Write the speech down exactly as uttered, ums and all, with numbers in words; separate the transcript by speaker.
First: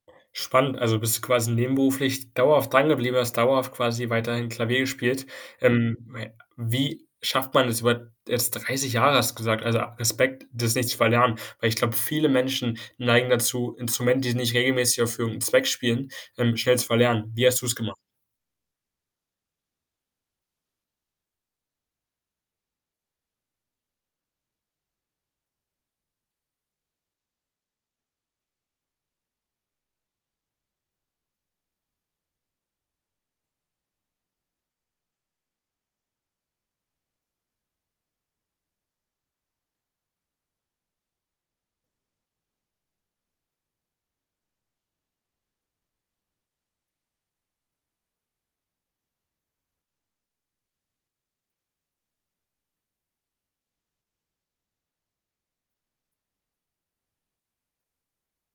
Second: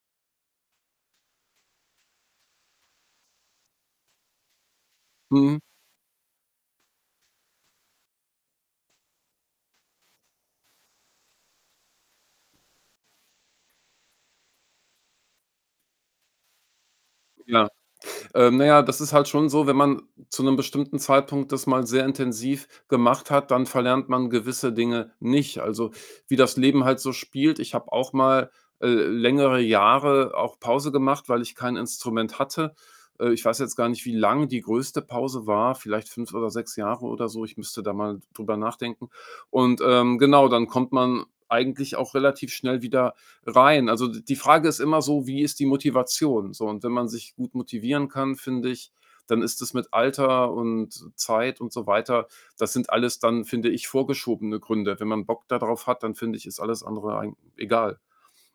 Speaker 1: Spannend. Also, bist du quasi nebenberuflich dauerhaft dran geblieben, hast dauerhaft quasi weiterhin Klavier gespielt?
Speaker 2: Mhm.
Speaker 1: Ähm, ja, wie schafft man es über jetzt dreißig Jahre hast du gesagt, also, Respekt, das nicht zu verlernen? Weil ich glaube, viele Menschen neigen dazu, Instrumente, die nicht regelmäßig auf [unintelligible] Zweck spielen, ähm, schnell zu verlernen. Wie hast
Speaker 2: Ja.
Speaker 1: du's gemacht?
Speaker 2: Äh, naja, das ist halt schon so, wenn man zu 'nem bestimmten Zeitpunkt das mal sehr intensiv gemacht hat, dann verlernt man gewisse Dinge nicht. Also, wie das Leben halt so spielt, ich habe auch mal, äh, längere Jahre auch Pause gemacht, weil ich kein Instrument hatte. Äh, ich weiß jetzt gar nicht, wie lang die größte Pause war, vielleicht fünf oder sechs Jahre oder so. Ich müsste da mal d drüber nachdenken. Und, ähm genau, dann kommt man eigentlich auch relativ schnell wieder rein. Also, d die Frage ist immer so, wie ist die Motivation so? Und wenn man sich gut motivieren kann, finde ich, dann ist es mit Alter und Zeit und so weiter das sind alles dann, finde ich, vorgeschobene Gründe. Wenn man Bock da drauf hat, dann finde ich, ist alles andere eigen egal.